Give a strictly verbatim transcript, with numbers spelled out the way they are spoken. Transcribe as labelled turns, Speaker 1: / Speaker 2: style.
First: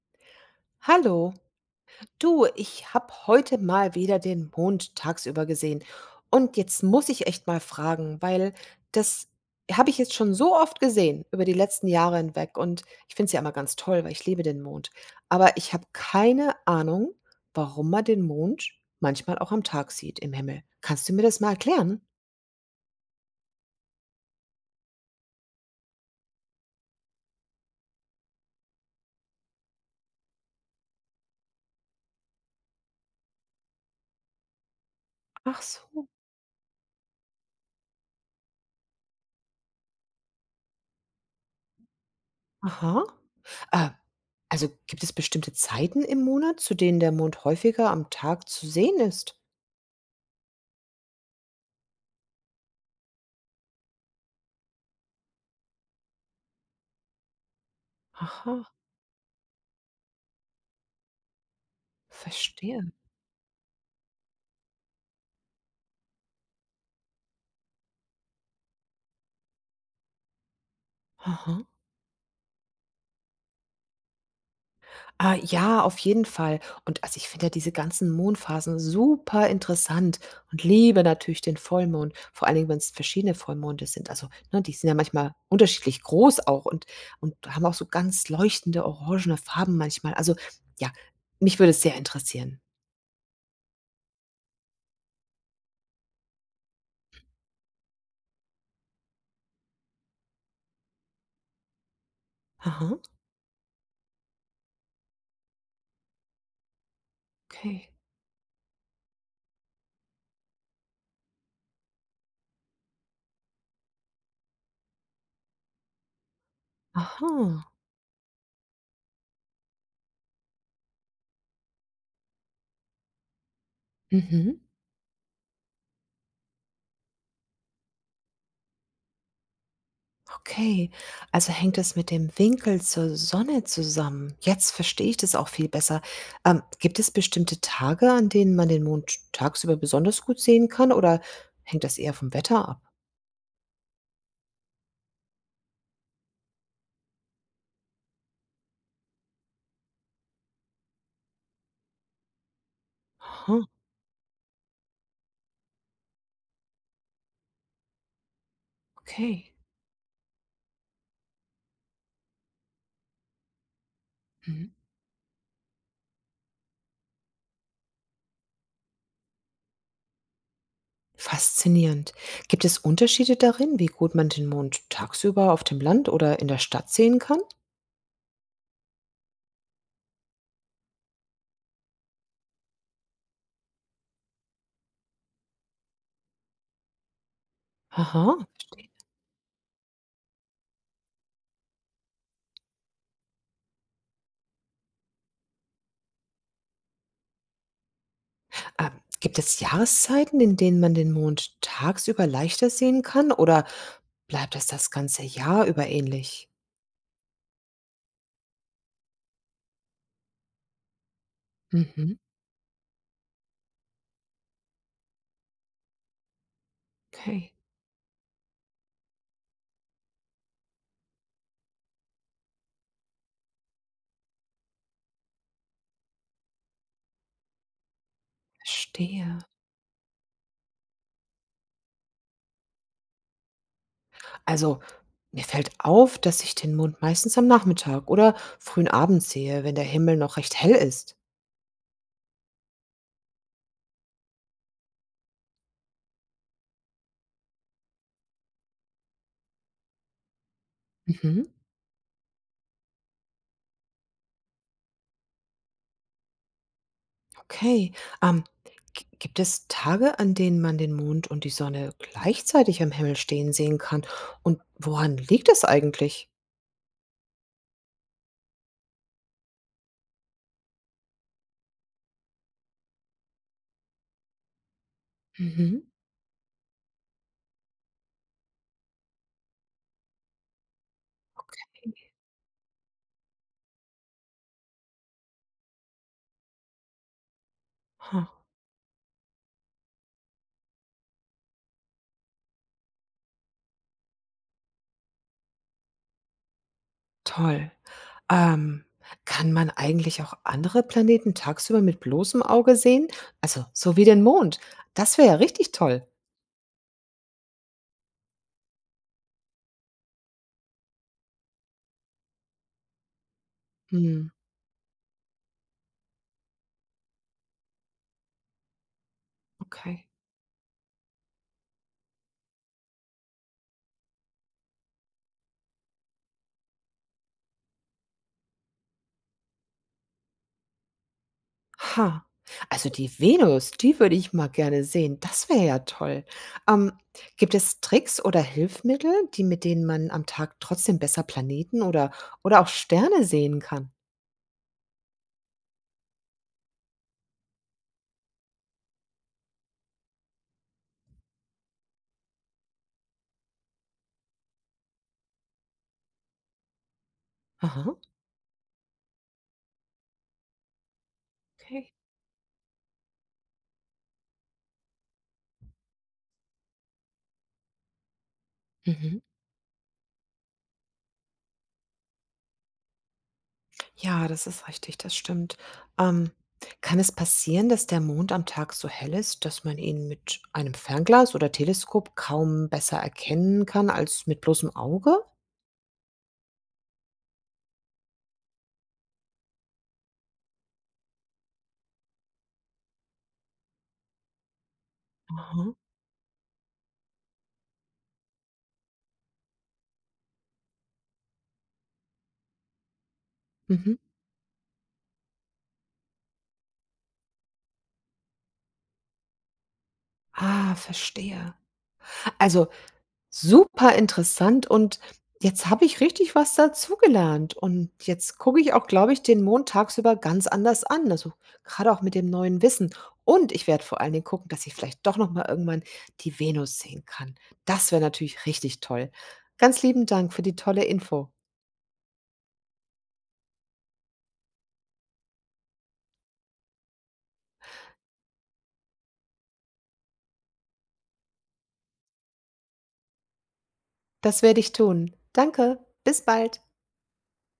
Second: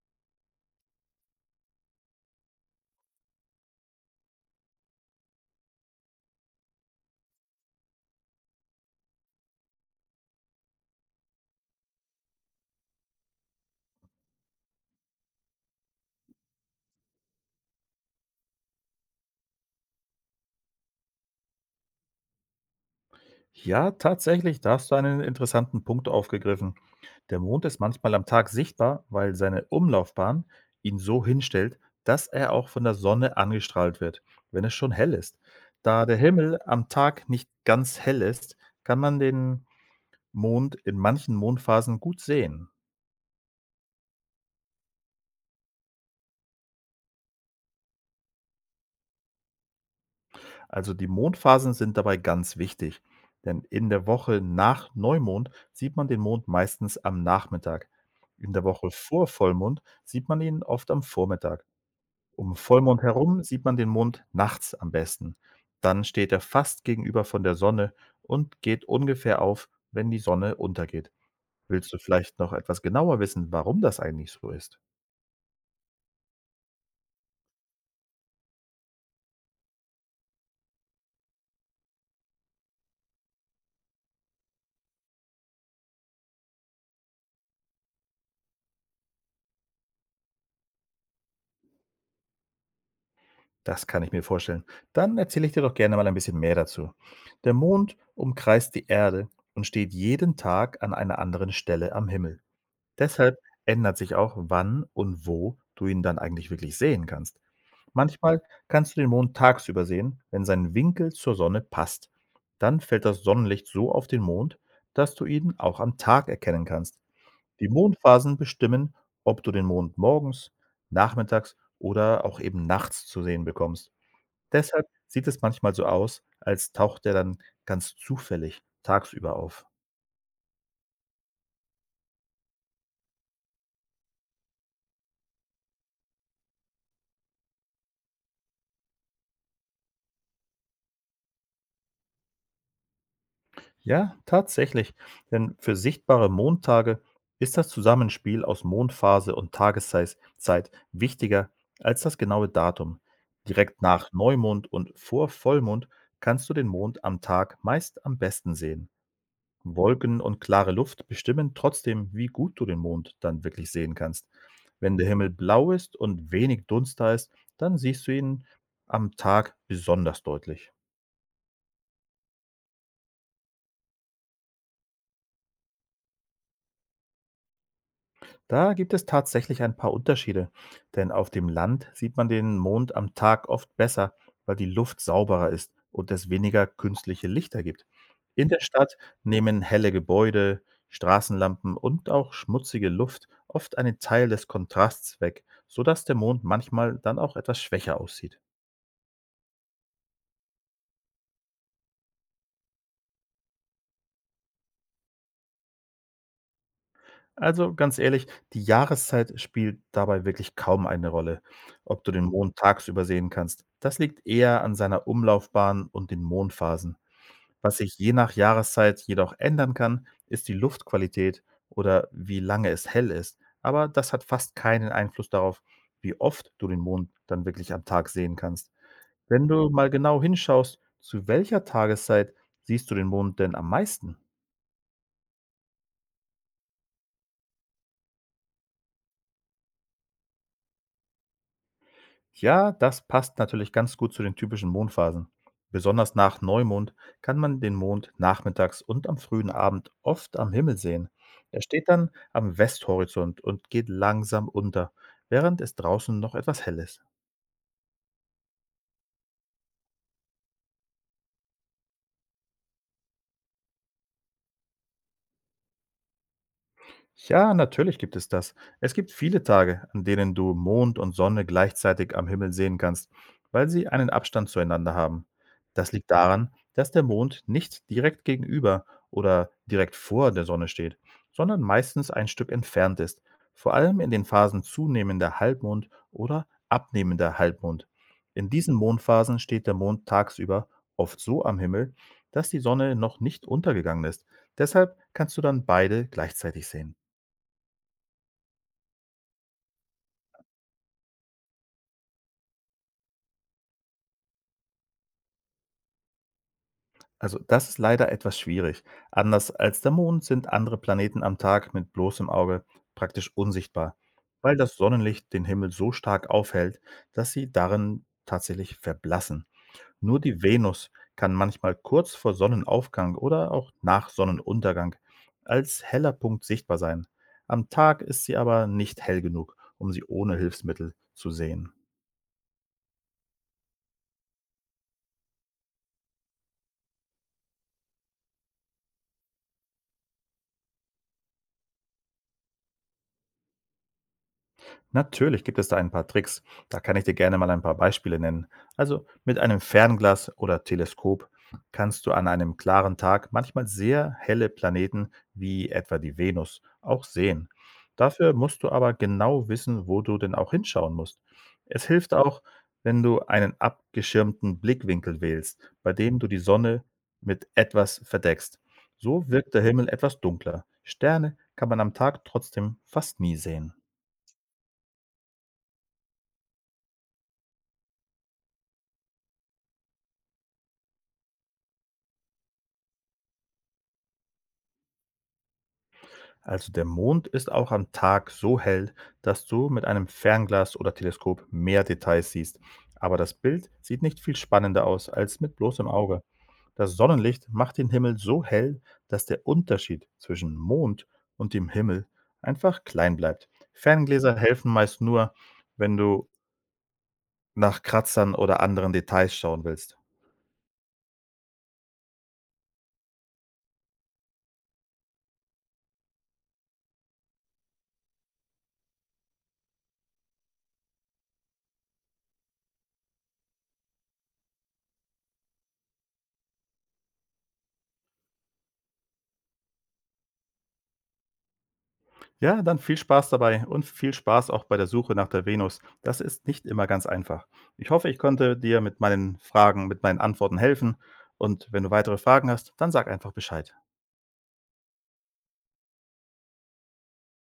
Speaker 1: Hallo, du, ich habe heute mal wieder den Mond tagsüber gesehen. Und jetzt muss ich echt mal fragen, weil das habe ich jetzt schon so oft gesehen über die letzten Jahre hinweg. Und ich finde es ja immer ganz toll, weil ich liebe den Mond. Aber ich habe keine Ahnung, warum man den Mond manchmal auch am Tag sieht im Himmel. Kannst du mir das mal erklären?
Speaker 2: Ja, tatsächlich, da hast du einen interessanten Punkt aufgegriffen. Der Mond ist manchmal am Tag sichtbar, weil seine Umlaufbahn ihn so hinstellt, dass er auch von der Sonne angestrahlt wird, wenn es schon hell ist.
Speaker 1: Ach
Speaker 2: Da
Speaker 1: so,
Speaker 2: der Himmel am Tag nicht ganz hell ist, kann man den Mond in manchen Mondphasen gut sehen.
Speaker 1: aha. Äh, also gibt es bestimmte Zeiten im Monat, zu denen der Mond häufiger am Tag zu sehen ist?
Speaker 2: Also die Mondphasen sind dabei ganz wichtig, denn in der Woche nach Neumond sieht man den Mond meistens am Nachmittag. In
Speaker 1: Aha,
Speaker 2: der Woche vor Vollmond sieht man ihn oft am Vormittag. Um
Speaker 1: verstehe.
Speaker 2: Vollmond herum sieht man den Mond nachts am besten. Dann steht er fast gegenüber von der Sonne und geht ungefähr auf, wenn die Sonne untergeht.
Speaker 1: Aha.
Speaker 2: Willst du vielleicht noch etwas genauer wissen, warum das eigentlich so ist?
Speaker 1: Ah, ja, auf jeden Fall. Und also ich finde ja diese ganzen Mondphasen super interessant und liebe natürlich den Vollmond, vor allen Dingen, wenn es verschiedene Vollmonde sind. Also, ne, die sind ja manchmal unterschiedlich groß auch und und haben auch so ganz leuchtende orangene Farben manchmal. Also, ja, mich würde es sehr interessieren.
Speaker 2: Das kann ich mir vorstellen. Dann erzähle ich dir doch gerne mal ein bisschen mehr dazu. Der Mond umkreist die Erde und steht jeden Tag an einer anderen Stelle am Himmel.
Speaker 1: Aha,
Speaker 2: Deshalb ändert sich auch, wann und wo du ihn dann eigentlich wirklich sehen kannst.
Speaker 1: okay.
Speaker 2: Manchmal kannst du den Mond tagsüber sehen, wenn sein Winkel zur Sonne passt. Dann fällt das Sonnenlicht so auf den Mond, dass du ihn auch am Tag erkennen kannst.
Speaker 1: Aha.
Speaker 2: Die Mondphasen bestimmen, ob du den Mond morgens, nachmittags oder auch eben nachts zu sehen bekommst.
Speaker 1: Mhm.
Speaker 2: Deshalb sieht es manchmal so aus, als taucht er dann ganz zufällig tagsüber auf.
Speaker 1: Okay, also hängt es mit dem Winkel zur Sonne zusammen. Jetzt verstehe ich das auch viel besser. Ähm, gibt es bestimmte Tage, an denen man den Mond tagsüber besonders gut sehen kann, oder hängt das eher vom Wetter ab?
Speaker 2: Ja, tatsächlich, denn für sichtbare Mondtage ist das Zusammenspiel aus Mondphase und Tageszeit Zeit wichtiger als das genaue Datum.
Speaker 1: Aha,
Speaker 2: Direkt nach Neumond und vor Vollmond kannst du den Mond am Tag meist am besten sehen.
Speaker 1: okay.
Speaker 2: Wolken und klare Luft bestimmen trotzdem, wie gut du den Mond dann wirklich sehen kannst.
Speaker 1: Mhm.
Speaker 2: Wenn der Himmel blau ist und wenig Dunst da ist, dann siehst du ihn am Tag besonders deutlich.
Speaker 1: Faszinierend. Gibt es Unterschiede darin, wie gut man den Mond tagsüber auf dem Land oder in der Stadt sehen kann?
Speaker 2: Da gibt es tatsächlich ein paar Unterschiede, denn auf dem Land sieht man den Mond am Tag oft besser, weil die Luft sauberer ist und es weniger künstliche Lichter gibt.
Speaker 1: Aha.
Speaker 2: In der Stadt nehmen helle Gebäude, Straßenlampen und auch schmutzige Luft oft einen Teil des Kontrasts weg, sodass der Mond manchmal dann auch etwas schwächer aussieht.
Speaker 1: Ähm, Gibt es Jahreszeiten, in denen man den Mond tagsüber leichter sehen kann oder bleibt das das ganze Jahr über ähnlich?
Speaker 2: Also ganz ehrlich, die Jahreszeit spielt dabei wirklich kaum eine Rolle, ob du
Speaker 1: Mhm.
Speaker 2: den Mond tagsüber sehen kannst. Das liegt eher an seiner Umlaufbahn und den Mondphasen.
Speaker 1: Okay,
Speaker 2: Was sich je nach Jahreszeit jedoch ändern kann, ist die Luftqualität oder wie lange es hell ist, aber das hat fast keinen Einfluss darauf, wie oft du den Mond dann wirklich am Tag sehen kannst.
Speaker 1: verstehe.
Speaker 2: Wenn du mal genau hinschaust, zu welcher Tageszeit siehst du den Mond denn am meisten?
Speaker 1: Also, mir fällt auf, dass ich den Mond meistens am Nachmittag oder frühen Abend sehe, wenn der Himmel noch recht hell ist.
Speaker 2: Ja, das passt natürlich ganz gut zu den typischen Mondphasen. Besonders nach Neumond kann man den Mond nachmittags und am frühen Abend oft am Himmel sehen.
Speaker 1: Mhm.
Speaker 2: Er steht dann am Westhorizont und geht langsam unter, während es draußen noch etwas hell ist.
Speaker 1: Okay. Ähm, g- Gibt es Tage, an denen man den Mond und die Sonne gleichzeitig am Himmel stehen sehen kann? Und woran liegt das eigentlich?
Speaker 2: Ja, natürlich gibt es das. Es gibt viele Tage, an denen du Mond und Sonne gleichzeitig am Himmel sehen kannst, weil sie einen Abstand zueinander haben.
Speaker 1: Mhm.
Speaker 2: Das liegt daran, dass der Mond nicht direkt gegenüber oder direkt vor der Sonne steht, sondern meistens ein Stück entfernt ist, vor allem in den Phasen zunehmender Halbmond oder abnehmender Halbmond.
Speaker 1: Ha,
Speaker 2: In diesen Mondphasen steht der Mond tagsüber oft so am Himmel, dass die Sonne noch nicht untergegangen ist. Deshalb kannst du dann beide gleichzeitig sehen.
Speaker 1: toll. Ähm, Kann man eigentlich auch andere Planeten tagsüber mit bloßem Auge sehen? Also, so wie den Mond. Das wäre ja richtig toll.
Speaker 2: Also das ist leider etwas schwierig. Anders als der Mond sind andere Planeten am Tag mit bloßem Auge praktisch unsichtbar,
Speaker 1: Hm,
Speaker 2: weil das Sonnenlicht den Himmel so stark aufhält, dass sie darin tatsächlich verblassen.
Speaker 1: okay.
Speaker 2: Nur die Venus kann manchmal kurz vor Sonnenaufgang oder auch nach Sonnenuntergang als heller Punkt sichtbar sein. Am Tag ist sie aber nicht hell genug, um sie ohne Hilfsmittel zu sehen.
Speaker 1: Ha. Also die Venus, die würde ich mal gerne sehen. Das wäre ja toll. Ähm, Gibt es Tricks oder Hilfsmittel, die mit denen man am Tag trotzdem besser Planeten oder oder auch Sterne sehen kann?
Speaker 2: Natürlich gibt es da ein paar Tricks. Da kann ich dir gerne mal ein paar Beispiele nennen. Also mit einem Fernglas oder Teleskop kannst du an einem klaren Tag manchmal sehr helle Planeten wie etwa die Venus auch sehen.
Speaker 1: Aha,
Speaker 2: Dafür musst du aber genau wissen, wo du denn auch hinschauen musst. Es
Speaker 1: okay.
Speaker 2: hilft auch, wenn du einen abgeschirmten Blickwinkel wählst, bei dem du die Sonne mit etwas verdeckst.
Speaker 1: Mhm.
Speaker 2: So wirkt der Himmel etwas dunkler. Sterne kann man am Tag trotzdem fast nie sehen.
Speaker 1: Ja, das ist richtig, das stimmt. Ähm, Kann es passieren, dass der Mond am Tag so hell ist, dass man ihn mit einem Fernglas oder Teleskop kaum besser erkennen kann als mit bloßem Auge?
Speaker 2: Also der Mond ist auch am Tag so hell, dass du mit einem Fernglas oder Teleskop mehr Details siehst. Aber das Bild sieht nicht viel spannender aus als mit
Speaker 1: Aha.
Speaker 2: bloßem Auge. Das Sonnenlicht macht den Himmel so hell, dass der Unterschied zwischen Mond und dem Himmel einfach klein bleibt.
Speaker 1: Mhm.
Speaker 2: Ferngläser helfen meist nur, wenn du nach Kratzern oder anderen Details schauen willst.
Speaker 1: Ah, verstehe. Also super interessant und jetzt habe ich richtig was dazugelernt und jetzt gucke ich auch, glaube ich, den Mond tagsüber ganz anders an, also, gerade auch mit dem neuen Wissen. Und ich werde vor allen Dingen gucken, dass ich vielleicht doch noch mal irgendwann die Venus sehen kann. Das wäre natürlich richtig toll. Ganz lieben Dank für die tolle Info.
Speaker 2: Ja, dann viel Spaß dabei und viel Spaß auch bei der Suche nach der Venus. Das ist nicht immer ganz einfach. Ich hoffe, ich konnte dir mit meinen Fragen, mit meinen Antworten helfen. Und wenn du weitere Fragen hast, dann sag einfach Bescheid.
Speaker 1: Das werde ich tun. Danke, bis bald.